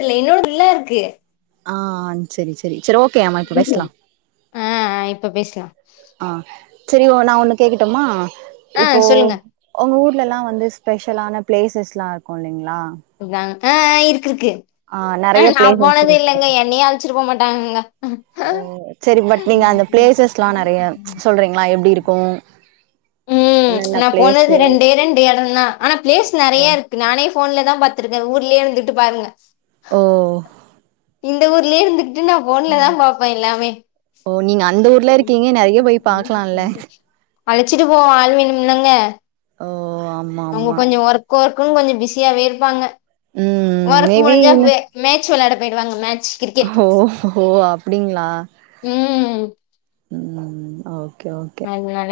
இல்ல என்னோட இல்ல இருக்கு ஆ செரி செரி செரி ஓக்கே ஆமா இப்ப பேசலா ஆ இப்ப பேசலா ஆ செரி ஓ நா ஒண்ணு கேக்கட்டுமா ஆ இப்போ சொல்லுங்க உங்க ஊர்ல எல்லா வந்து ஸ்பெஷலான பிளேசஸ்ல்லா இருக்கு இல்லைங்களா க ஆ ஆ இருக்கு இருக்கு ஆ நெறைய நா பிளேசஸ் போனதே இருக்கு இல்லைங்க என்னைய ச்சுட்டு போக மாட்டாங்கங்க ஓ செரி பட் நீங்க அந்த பிளேசஸ்ல்லா நறைய ம்ச் சொல்றீங்களா எப்டி இருக்கு உம் என்னென்ன நா பிளேஸு போனது ரெண்டே ரெண்டு எடந்தா ஆனா பிளேஸ் நறையா இருக்கு நானே போன்லதா பாத்துருக்கே ஊர்லயே இருந்துட்டு பாருங்க ஓ இந்த ஊர்லயே இருந்துகிட்டு நா போன்ல தா பாப்பே எல்லாமே ஓ நீங்க அந்த ஊர்ல இருக்கீங்க நறைய போய் பாக்கலால்ல அழச்சிட்டு போவ ஆள் வேணுலங்க ஓ ஆமா அவங்க ஆமா கொஞ்சு ஒர்க் ஒர்க்கன்னு கொஞ்சு பிஸியாவே இருப்பாங்க ம் ஒர்க் மேபி முடிஞ்சா வே மேட்ச் வெளாட போயிடுவாங்க மேட்ச் கிரிக்கெட் ஓ ஓ அப்டிங்களா உம் உம் ஓக்கே ஓக்கே அதனால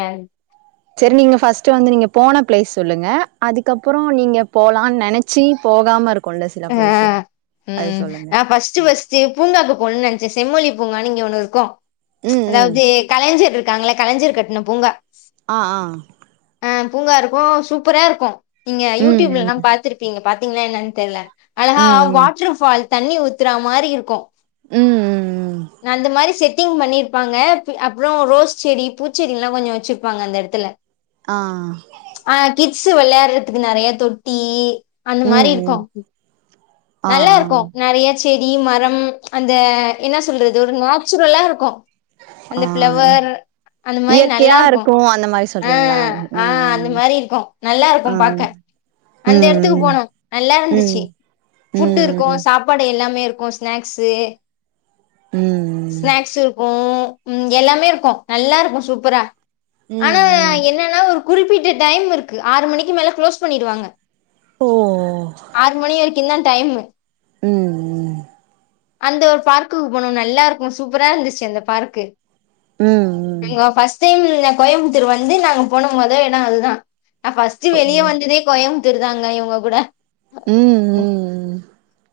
சரி நீங்க ஃபர்ஸ்ட்டு வந்து நீங்க போன ப்ளேஸ் சொல்லுங்க அதுக்கப்றோ நீங்க போலானு நெனச்சி போகாம இருக் கொள்ள சில ஆ பிளேஸு அது சொல்லுங்க னச்சி பூங்காக்கு போணும்னு நெனச்சே செம்மொழி பூங்கான்னு இங்க ஒண்ணு இருக்கு ம் ம் அதாவது கலைஞர் இருக்காங்களா கலைஞர் கட்டுன பூங்கா ஆ ஆ ஆ பூங்கா இருக்கு சூப்பரா இருக்கு நீங்க ம் யூடியூப்லல்லா ம் பாத்துருப்பீங்க பாத்தீங்கன்னா என்னன்னு தெரியல அழகா ம் வாட்டர் ஃபால்ஸ் தண்ணி ஊத்துற மாரி இருக்கு ம் ம் ம் ம் நா அந்த மாரி செட்டிங் பண்ணிருக் ப்பாங்க அப்புறோ ரோஸ் செடி பூச்செடி எல்லா கொஞ்சு வெச்சிருப்பாங்க அந்த எடத்துல ஆ ஆ கிட்ஸ் வெளையாடுறதுக்கு நெறைய தொட்டி அந்த ம் மாரி இருக்கு ம் ஆ நல்லா இருக்கு நெறைய செடி மரம் அந்த என்ன சொல்றது ஒரு நெச்சுரல்லா இருக்கு ஆ அந்த ஆ ஃபிளவர் அந்த மாரி நல்லா இயற்கையா இருக்கு அந்த மாரி சொல்றீங்ளா ம் ஆ அந்த மாரி இருக்கு நல்லா ஆ இருக்கு பாக்க அந்த எடத்துக்கு ம் போனோ நல்லா ம் இருந்துச்சு ம் ஃபுட் இருக்கு ம் சாப்பாடு எல்லாமே இருக்கு ஸ்நாக்ஸ்சு ம் ஸ்நாக்ஸ் இருக்கோ ம் எல்லாமே இருக்கோ நல்லா இருக்கு சூப்பரா ஆனா ம் என்னன்னா ஒரு குறிப்பிட்ட டைம் இருக்கு ஆறு மணிக்கு மேல குளோஸ் பண்ணிடுவாங்க ஓ ஆறு மணிவரிக்கு தா டைமு ம் ம் அந்த ஒரு பார்க்குக்கு போனோ நல்லா இருக்கு சூப்பரா இருந்துச்சு அந்த பார்க்கு ம் ம் இங்க பர்ஸ்ட் டைம் கோயம்புத்தூர் வந்து நாங்க போன மோத எடோ அதுதா நா ஃபர்ஸ்ட்டு வெளிய ஓ வந்ததே கோயம்பத்தூர் தாங்க இவங்க கூட ம் ம்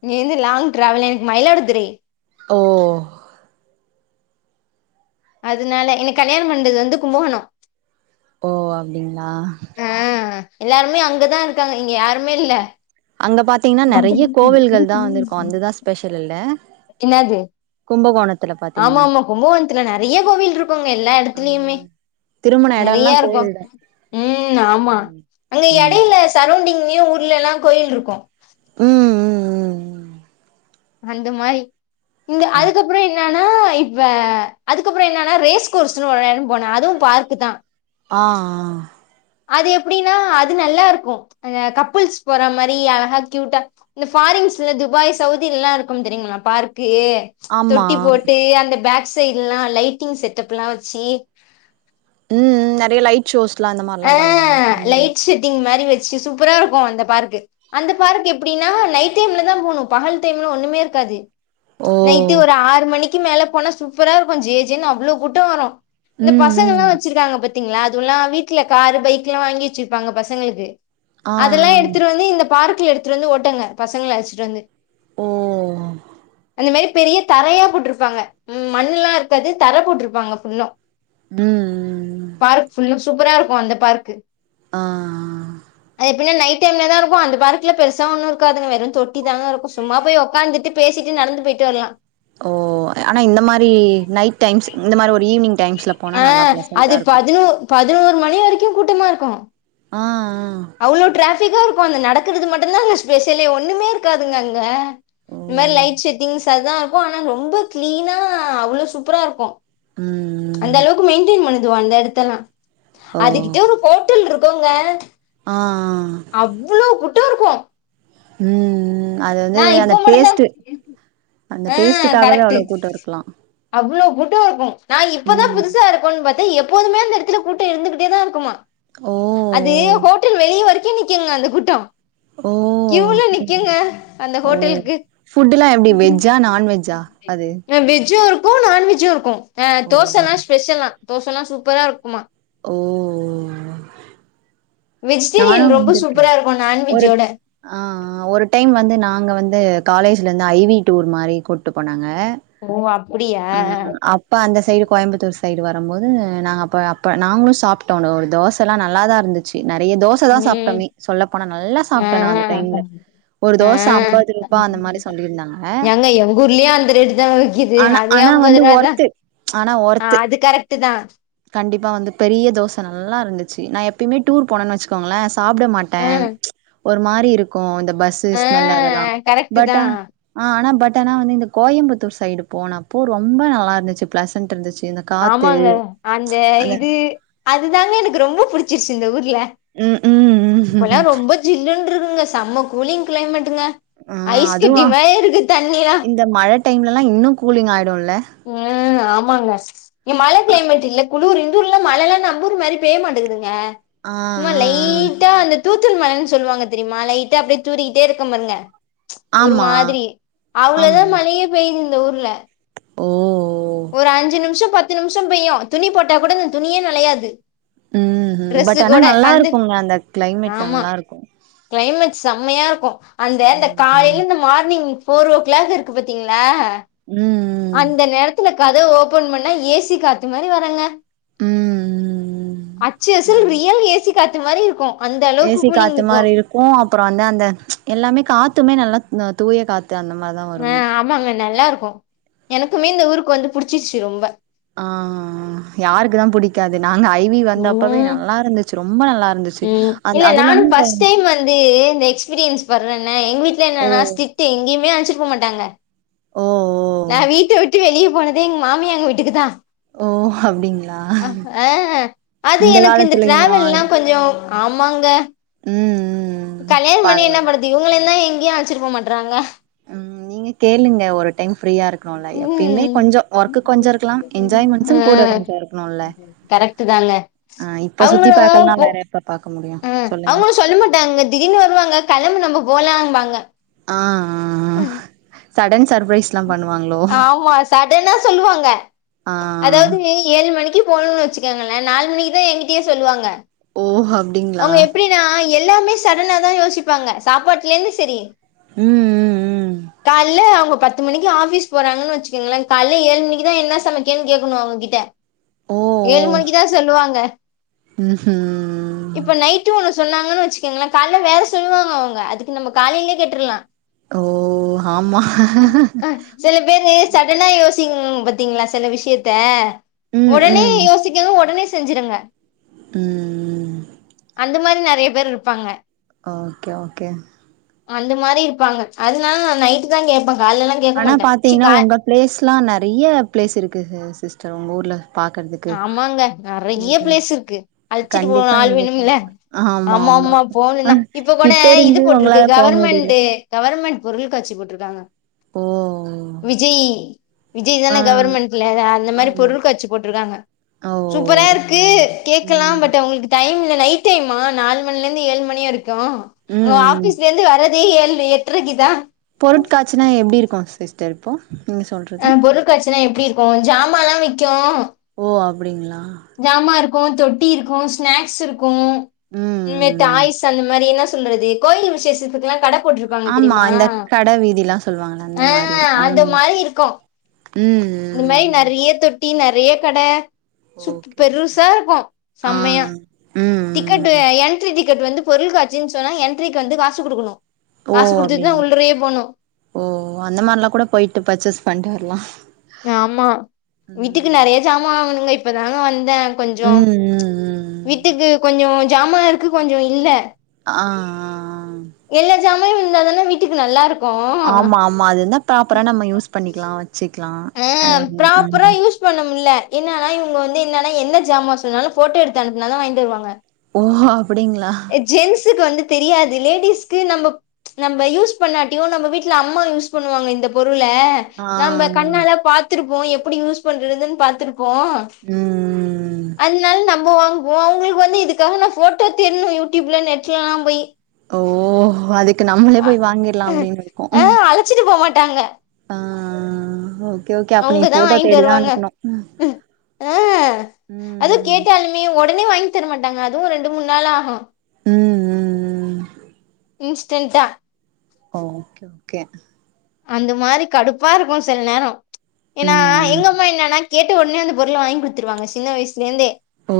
இங்க இருந்து லாங் டிராவல் எனக்கு மயிலாடுதுறை ஓ அதனால எனக்கு கல்யாண பண்றது வந்து கும்பகோணோ ஓ அப்டிங்களா ஆ எல்லாருமே அங்கதா இருக்காங்க இங்க யாருமே இல்ல அங்க பாத்தீங்கன்னா நெறைய கோவில்கள் தா வந்துருக்கு அதுதா ஸ்பெஷல் இல்ல என்னது கும்பகோணத்துல பா ஆமா ஆமா கும்பகோணத்துல நறைய கோவில் இருக்குங்க எல்லா ஆ எடத்துலயுமே திரும்புன எடோல்லா நறைய இருக்கோ கோவில் தா ம் ஆமா ம் அங்க ம் எடையில சரோடிங்க்லயு ஊர்ல எல்லா கோயில்ருக்கோ ம் ம் ம் அந்த மாரி இந்த ஆ அதுகப்புறோ என்னா னா இப்ப அதுக்கப்புறோ என்னனா ரேஸ் கோர்ஸ்ன்னு ஒரு எடோ போனே அதுவு பார்க்குதா ஆ ஆ அது எப்டின்னா அது நல்லா இருக்கோ அந்த கப்புள்ஸ் போற மாரி அழகா க்யூட்டா இந்த ஃபாரின்ஸ்சு துபாய் சவுதிலலா இருக்கு தெரியுங்களா பார்க்கு ஆமா தொட்டி போட்டு அந்த பக் சைடு் லா லைட்டிங் செட்டப்லா வெச்சி ம் ம் நறைய லைட் ஷோஸ் ஆ லைட் செட்டிங் மாரி வெச்சு சூப்பரா இருக்கோ அந்த பார்க்கு அந்த பார்க் எப்டின்னா நைட் டைம்ல தா போணு பகல் டைம்ல ஒண்ணுமே இருக்காது ஒ நைட்டு ஒரு ஆறு மணிக்கு மேல போனா சூப்பரா இருக்கோ ஜேஜேன் அவ்ளோ கூட்டோ வரோ இந்த பச் ம் பசங்களா ம் வச்சிருக்காங்க பாத்தீங்களா அதுவுலா வீட்டுல காரு பைக்லா வாங்கி வெச்சிருப்பாங்க பசங்களுக்கு ஆ அதெல்லா ஆ எடுத்துறு வந்து இந்த பார்க்ல எடுத்துடுவந்து ஓட்டுங்க பசங்கள அழச்சிட்டு வந்து ஓ இந்த மேரி பெரிய தரையா போட்ருப்பாங்க ம் மண்லா இருக்காது தர போட்ருப்பாங்க ஃபுல்லா ம் ம் பார்க் ஃபுல்லா சூப்பரா இருக்கோ அந்த பார்க்கு ஆ ஆ அது எப்டின்னா நைட் டைம்லதா இருக்கு அந்த பார்க்ல பெருசா ஒண்ணு இருக்காதுங்க வெறு தொ ட்டி தாங்க இருக்கோ சும்மா போய் ஒக்காந்துட்டு பேசிட்டு நடந்து போயிட்டு வர்லா ஓ ஆனா இந்த மாரி நைட் டைம்ஸ் இந்த மாரி ஒரு ஈவினிங் டைம்ஸ்ல போனா ஆ நல்லா அது ப்ளசன்ட்டா இருக்கும். பதினொ பதினோரு மணி வரைக்கு கூட்டமா இருக்கோ ஆ ஆ அவ்ளோ டிராஃபிக்கா இருக்கோ அந்த நடக்குறது மட்டுதாங்க ஸ்பெஷலே ஒன்னுமே இருக்காதுங்க அங்க ஓ இந் மாரி ம் லைட் செட்டிங்ஸ் அதா இருக்கு ஆனா ரொம்ப க்ளீனா அவ்ளோ சூப்பரா இருக்கோ ம் அந்த அளவுக்கு மெயின்டெயின் பண்ணுதுவோ அந்த எடத்தெல்லா ஓ அதுகிட்ட ஒரு ஹோட்டல் இருக்கோங்க ஆ அவ்ளோ கூட்டோ இருக்கோ ம் ம் ந அது வந்து இப்போ அந்த மட்டும்தான் டேஸ்ட் அந்த ஆ டேஸ்டுக்காகவ கரெக்ட் அவ்ளோ கூட்டம் இருக்கலாம் அவ்ளோ கூட்டோ இருக்கோ நா இப்பதா ம் புதுசா இருக்கோ பார்த்த எப்போதுமே அந்த இடத்துல கூட்டோ இருந்துகிட்டே தா இருக்குமா ஓ அது ஹோட்டல் வெளிய வரைக்கு நிக்குங்க அந்த கூட்டோ ஓ ஓ கியூல அப்டிங்களா நிக்குங்க அந்த ஓ ஹோட்டலுக்கு ஃபுட்டு்லாம் எப்டி வெஜ்ஜா நான்வெஜ்ஜா அது? வெஜ்ஜும் இருக்கும் நான்வெஜ்ஜும் இருக்கும் ஆ ஓ தோசை எல்லாம் ஸ்பெஷல்லாம் தோசைல்லாம் சூப்பராக இருக்குமா ஓ ஓ நானு வெஜிடேரியன் ரொம்ப சூப்பரா இருக்கும் நான்வெஜ்ஜோட அ அ ஒரு டைம் வந்து நாங்க வந்து காலேஜ்லேருந்து ஐவி டூர் மாரி கூப்ட்டு போனாங்க ஓ அப்டியா அ அப் அப்போ அந்த சைடு கோயம்புத்தூர் சைடு வரும்போது நாங்க அப்போ அப்ப நாங்களும் சாப்பிட்டோம் ஒரு தோசல்லாம் நல்லாதான் இருந்துச்சு சேர் நறைய தோச தான் ம் சாப்பிட்டோமே சொல்ல போனா நல்லா ஆ சாப்பிட்டே நா அந்த டைம்ல ஒரு ஆ தோச அம்பது ரூபா அந்த மாரி சொல்லியிருந்தாங்க எங்க எங்கூர்லயும் அந்த ரேட்டுதான் விக்கிது ஆனா அதே ஆனா அம்பது வந்து ரூபா தான் ஒர்த்து ஆனா ஒர்த்து அது கரெக்ட்டு தான் கண்டிப்பா வந்து பெரிய தோசை நல்லா இருந்துச்சு நான் எப்பயுமே டூர் போனேன்னு வச்சுக் கோங்களே சாப்ட ஆ மாட்டேன் ஒரு மாரி இருக்கும் இந்த பஸ் சு ஆ ஸ்மெல்லெல்லாம் கரெக்ட்டு பட் தா அ ஆ ஆனா பட் ஆனா வந்து இந்த கோயம்புத்தூர் சைடு போனப்போ ரொம்ப நல்லா இருந்துச்சு பிளசன்ட் இருந்துச்சு இந்த காத்து ஆமாங்க அந்த இது அதுதாங்க எனக்கு ரொம்ப புடிச் சிருச்சி இந்த ஊர்ல ம் ம் ம் இப்பல்லாம் ரொம்ப ஜில்லுன்று இருக்குங்க செம்ம கூலிங் கிளைமேட்டுங்க ஆ ஐஸ் கட்டி அதுவான் மாரி இருக்கு தண்ணிலா இந்த மழ டைம்லல்லாம் இன்னும் கூலிங் ஆய்டும்ல ம் ஆமாங்க இங்க மழ கிளைமேட் இல்ல குளூர் ர்ல மழல்லாம் நம்பூர் மேரி பேய மாட்டேங்கதுங்க ஆ சும்மா ஆ ஆ லைட்டா அந்த தூத்துள் மழைன்னு சொல்லுவாங்க தெரியுமா லைட்டா அப்டே தூறிக்கிட்டே இருக்க பாருங்க ஒரு ஆமா மாதிரி ஆமா அவ்ளோதான் மழையே பெய்து இந்த ஊர்ல ஓ ஓ ஒரு அஞ்சு நிமிஷம் பத்து நிமிஷம் பெய்யும் துணி போட்டா கூட இந்த துணியே நனையாது ம்ம் ட்ரெஸ்ஸு பட் ஆனா கூட நல்லா இருக்குங்க அந்த கிளைமேட் ஆமா நல்லா இருக்கும் கிளைமேட் செம்மையா இருக்கும் அந்த அந்த ம் காலையில் இந்த மார்னிங் ஃபோர் ஓ கிளாக் இருக்கு பாத்தீங்களா ம் ம் அந்த நேரத்துல கதவ ஓபன் பண்ணா ஏசி காத்து மாரி வருங்க ம் அச்சு அசல் ம் ரியல் ஏசி காத்து மாரி இருக்கும் அந்த அளவுக்கு கூலிங் இருக்கும் இருக்கும் அப்பறோ வந்து அந்த எல்லாமே காத்துமே நல்லா தூய காத்து அந்த மாரிதான் ஆ வருமே ஆமாங்க நல்லா இருக்கும் எனக்குமே இந்த ஊருக்கு வந்து புடிச்சிருச்சு ரொம்ப அ அ அ யாருக்கு தான் புடிக்காது நாங்க ஐவி வந்தப்பவே ம் நல்லா இருந்துச்சு ரொம்ப நல்லா இருந்துச்சு ம் அந்த இல்ல அதுவு இல்லாம நானும் இந்த ஃபஸ்ட் டைம் வந்து இந்த எக்ஸ் பீரியன்ஸ் படுறேன்ன எங்க வீட்ல ஓ என்னன்னா ஸிட்டு எங்கேயுமே அழச்சிட்டு போக மாட்டாங்க ஓ ஓ நா வீட்ட விட்டு வெளியே போனதே எங்க மாமியார் வீட்டுக்குதான் ஓ ஓ அப்டிங்களா ஹ அ அது எனக்கு இந்த டிராவல்லாம் கொஞ்சோம் ஆமாங்க ம் ம் கல்யாணம் பண்ணி என்ன பரவால்ல பன்றது இவுங்களையுந்தா எங்கயு அழச்சிட்டு போ மாட்றாங்க ம் நீங்க கேளுங்க ஒரு டைம் ஃப்ரீயா இருக்கணுல்ல எப்பயுமே ம் கொஞ்சோ ஒர்க்கு கொஞ்சோ இருக்கலா ஆ என்ஜாய்மெண்ட்ஸும் கூட கொஞ்சோ இருக்கணுல்ல கரெக்ட் தாங்க ஆ இப்ப சுத்தி அவுங்களு பாக்கலனா வேற பாக்க முடியு ம் சொல்லுங்க அவங்களு சொல்ல மாட்டாங்கங்க திடீர்னு வருவாங்க களம்பு நம்ம போலாம்பாங்க ஆ அ அ சடன் சர்ப்ரைஸ் ஆமா சடனா சொல்லுவாங்க ஆ அதாவது ஏழு மணிக்கு போகணுனு வச்சுக்கோங்களே நாலு மணிக்குதா எங்கிட்டயே சொல்லுவாங்க ஓஹ் அப்டிங்களா என்னனா எல்லாமே சடனாதா யோசிப்பாங்க சாப்பாட்லேந்து சரி ம் ம் ம் கால்ல அவுங்க பத் பத்து மணிக்கு ஆஃபீஸ் போறாங்கனு வச்சீகங்களே கால்ல ஏழு மணிக்கிதா என்ன சமைக்கனு கேட்கணு அவுங்ககிட்ட ஓ ஓ ஏழு மணிக்குதா சொல்லுவாங்க ம்ஹும் இப்ப நைட்டு ஒன்னு சொன்னாங்கன்னு வச்சிக்கங்களே கால்ல வேற சொல்லுவாங்க அவுங்க அதுக்கு நம்ம காலையிலே கேட்ர்லா ஓ ஹாமா செல பேரு சடனா யோசிங் பாத்தீங்களா செல விஷயத்த ம் ஒடனே ம் யோசிக்கனு ஒடனே செஞ்சிடுங்க ம்ம் அந்த மாரி நெறைய பேர் இருப்பாங்க ஓகே ஓகே அந்த மாரி இருப்பாங்க அதுனால நா நைட்டுதா கேப்பே கால்லலா கேக்க ஆனா மாட்டே சி பாத்தீங்கனா கா உங்க பிளேஸ்லா நெறைய பிளேஸ் இருக்கு சிஸ்டர் உங்க ஊர்ல பாக்குறதுக்கு ஆமாங்க நறைய நீங்க பிளேஸ் இருக்கு அல்சீட்டு போக கண்டிப்பா ஆள் நீங்க வேணுல பாக்கலா ஆமா ஆமா போணு ஆ தா இப்ப கூட கிட்ட இது இருந்து போட்ருக்கு உங்களால போ முடியல கவர்மெண்டு கவர்மெண் பொருள்காட்சி போட்ருகாங்க ஓ விஜெய் விஜய் ஆ தான கவர்மெண்ட்ல அந்த மாரி ஆமா பொருள் காட்சி போட் ருக்காங்க ஓ சூப்பரா இருக்கு கேக்கலா ம் பட் அ வுங்ளுக்கு டைம் இல்ல நைட் டைமா நாலு மணிலருந்து ஏழு மணிவரிக் கு ம் ஆபீஸ்லருந்து வரதே ஏழு எட்ரைக்குதா பொருட்காட்சினா எப்டி இருக்கு சிஸ்டர் இப்போ நீங்க சொல்றது அ பொருட்காட்சினா எப்டி இருக்கு ஜாமாலா விக்கு ஓ அப்டிங்களா ஜாமா இருக்கு தொட்டி இருக்கு ஸ்நாக்ஸ் இருக் கு ம் இந்த ம் டாய்ஸ் அந்த மாரி என்ன சொல்றது கோயில் விசேஷத்துக்லா கட போட்ரு ஆமா இந்த கடை வீதிலா சொல்வாங்கள அந்த ஆ மாரி ஆ அந்த மாரி இருக்கு ம் இந்த மாரி ம். நெறைய தொட்டி நெறைய கட சுப் ஓகே ஓகே பெருசா இருக்கு ஆ ம் செமையா டிக்கெட்டு ம் என்ட்ரி டிக்கெட் வந்து பொருள்காட்சினு சொன்னா என்ட்ரீக்கு வந்து காசு குடுக்கணு ஓ காசு குடுத்துட்டுதா அப்டிங்கா உள்ளறயே போணு ஓ அந்த மாரிலா கூட போய்ட்டு பர்சேஸ் பண்ட்டு வர்லா ஆமா வீட்டுக்கு நெறைய ஜாமா வாங்கனுங்க இப்பதாங்க வந்தே கொஞ்சோ ம் ம் ம் வீட்டுக்கு கொஞ்சோ ஜாமா இருக்கு கொஞ்சோ இல்ல ஆ எல்லா ஜாமாயு இருந்தா தானா வீட்டுக்கு நல்லா இருக் ஆமா ஆமா அது இருந்தா ப்ராபரா நம்ம யூஸ் பண்ணிக்கலா வச்சீக்கலா எல்லாமே ம் இது பண்ண முடியல என்னதா இவுங்க வந்து இன்னான எந்த ஜாமா சொன்னாலு போட்டோ எடுத்து அனுபுனாத வாங்கிட்டு வருவாங்க ஓ அப்டிங்களா ஜென்ஸ்கு வந்து தெரியாது லேடிஸ்கு நம்ம நம்ம யூஸ் பண்ணாட்டியு நம்ம வீட்ல அம்மா யூஸ் பண்ணுவாங்க இந்த பொருள‌ ஆ நம்ம பாத்துருப்போ எப்படி யூஸ் பண்றதுனு பாத்துருப்போ ம் ம் ம் அதுனால நம்ம வாங்குவோ அவுங்களுக்கு வந்து இதுக்காக நா போட்டோ தேடணு யூடிப்ல நெட்லலா போய் ஓ அதுக்கு நம்ளே போய் வாங்கிடலா அப்டினு இருக்கு வச்சிட்டு போமாட்டாங்க ஆ ஆ ஆ ஓகே ஓகே அப்ப நீ போட்டோ தேடிதா அனுப்புபணு அஹ் அதுவு கேட்டாலுமே உடனே வாங்கி தரமாட்டாங்க அதுவு ரெண்டு மூணு நாள் ஆகு ம் ம் ம் இன்ஸ்டெண்ட்டா ஓ ஓகே ஓகே அந்த மாரி கடுப்பா இருக்கு சில நேரம் ஏனா ம் எங்க அம்மா என்னனா கேட்ட உடனே அந்த பொருள வாங்கி குடுத்துருவாங்க சின்ன வயசுலருந்தே ஓ ஓ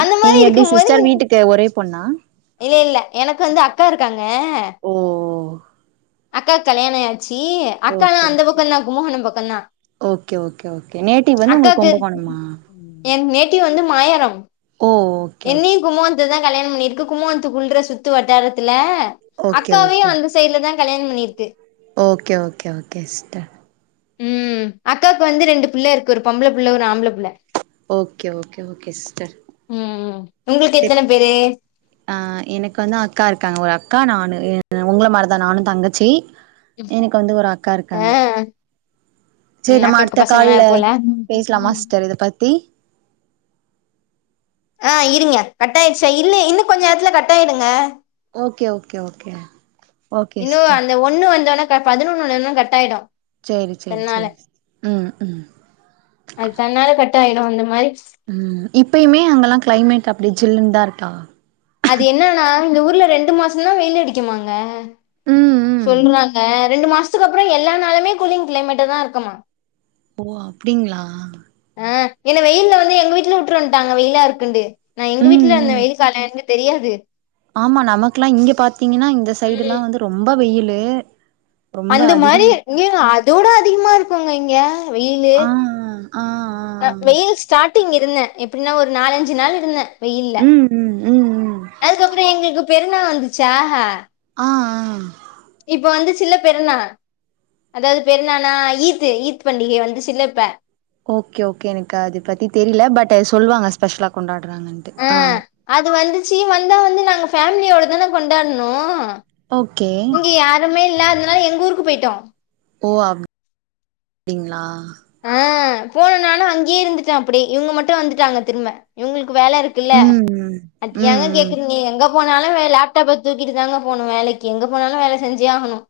அந்த மாரி நீங்க எப்டி இருக்கும் போது சிஸ்டர் வீட்டுக்கு ஒரே பொண்ணா இல்ல இல்ல எனக்கு வந்து அக்கா இருக்காங்க ஓ ஓ அக்காக் கல்யாணம் ஆயாச்சு அக்காளா ஓகே அந்த ஓகே பக்கம்தா கும்பகோணோ பக்கம்தா ஓகே ஓகே ஓகே நேட்டிவ் வந்து உங்களுக்கு அக்காக்கு கும்பகோணமா என் நேட்டிவ் வந்து மாயாரம் ஓ ஓ என்னியு கும்பகோணத்துல தா கல்யாணம் பண்ணிருக்கு கும்பகோனத்துக்குள்ற சுத்து வட்டாரத்துல ஓகே அக்காவயு ஓகே அந்த சைட்ல தா கல்யாண பண்ணிருக்கு ஓகே ஓகே ஓகே சிஸ்டர் உம் அக்காவுக்கு வந்து ரெண்டு புள்ள இருக்கு ஒரு பொம்பள புள்ள ஒரு ஆம்பள புள்ள ஓகே ஓகே ஓகே சிஸ்டர் ம் ம் உங்களுக்கு சரி எத்தன பேரு ஆ எனக்கு வந்து அக்கா இருக்காங்க ஒரு அக்கா நானு உங்கள மாரி தா நானு தங்கச்சி எனக்கு வந்து ஒரு அக்கா ஆ இருக்காங்க சேரி ம் நம்ம அக்காக்கு அடுத்த பசங்கல்லா கால்ல இருக்குல்ல பேசலாம சிஸ்டர் இத பத்தி ஆ இருங்க கட் ஆயிடுச்சா இல்ல இன்னு கொஞ்ச நேரத்துல கட் ஆயிடுங்க okay okay okay okay sister இந்த ஒண்ணு வந்தோன்ன கர பதினொன்னுலேந்து கட்டாயிடு சேரி சேரி சேரி சிஸ்டர் ம் ம் அது தன்னால கட் ஆயிடு அந்த மாரி ம் இப்பயுமே அங்கலா கிளைமெட் அப்டி சில்லுனுதா இருக்கா அது என்னானா இந்த ஊர்ல ரெண்டு மாசதா வெயில் அடிக்குமாங்க ம் ம் சொல்றாங்க ரெண்டு மாசத்துக்கு அப்றோ எல்லா நாளுமே கூலிங் கிளைமேட்டு தா இருக்குமா ஓ அப்டிங்களா ஆ என்ன வெயில்ல வந்து எங்க வீட்ல விட்ரு வன்ட்டாங்க வெயிலா இருக்குன்டு நா எங்க ம் வீட்ல இருந்த ம் வெயில் கால தெரியாது ஆமா நமக்லா இங்க பாத்திங்கனா இந்த சைடுலா ம். வந்து ரொம்ப வெயிலு ரொம்ப அந்த மாரி அதிகமா இங்க அதோட அதிகமா இருக்குங்க இங்க வெயிலு ஆ ஆ ஆ அ வெயில் ஸ்டாட்டிங் இருந்த எப்டினா ஒரு நாலஞ்சு நாள் இருந்த வெயில்ல ம் ம் ம் ம் அதுக்கப்றோ எங்ளுக்கு பெருநா வந்துச்சா ஆஆஆ இப்ப வந்துச்சில்ல பெருநா அதாவது பெரு நானா ஈத்து ஈத் பண்டிக வந்துச்சில்ல இப்ப ஓகே ஓகே எனக் அது பத்தி தெரில பட் சொல்வாங்க ஸ்பெஷலா கொண்டாடுறாங்கன்ட்டு ஆ அது வந்துச்சு வந்தோன்னே நாங்க ஃபேமிலியோட தான கொண்டாட்னு ஓகே ஒண்ணுமே இல்ல அதுனால எங்க ஊர்க்கு போய்ட்டோ ஓ [inaudible] ங்களா ஆ போன நானல அங்கே இருந்துட்ட அப்டே இவுங்க மட்டு வந்துட்டாங்க திரும்ம இவுங்களுக்கு வேல இருக்குல்ல ம் ம் அஃகியாங்க ம் ம் கேக்றிங்க எங்கப் போனாலு வே லேப்டாப்ப தூக்கிட்டு தாங்க போனு வேலக்கி எங்க போனாலு வேல செஞ்சே ஆகணு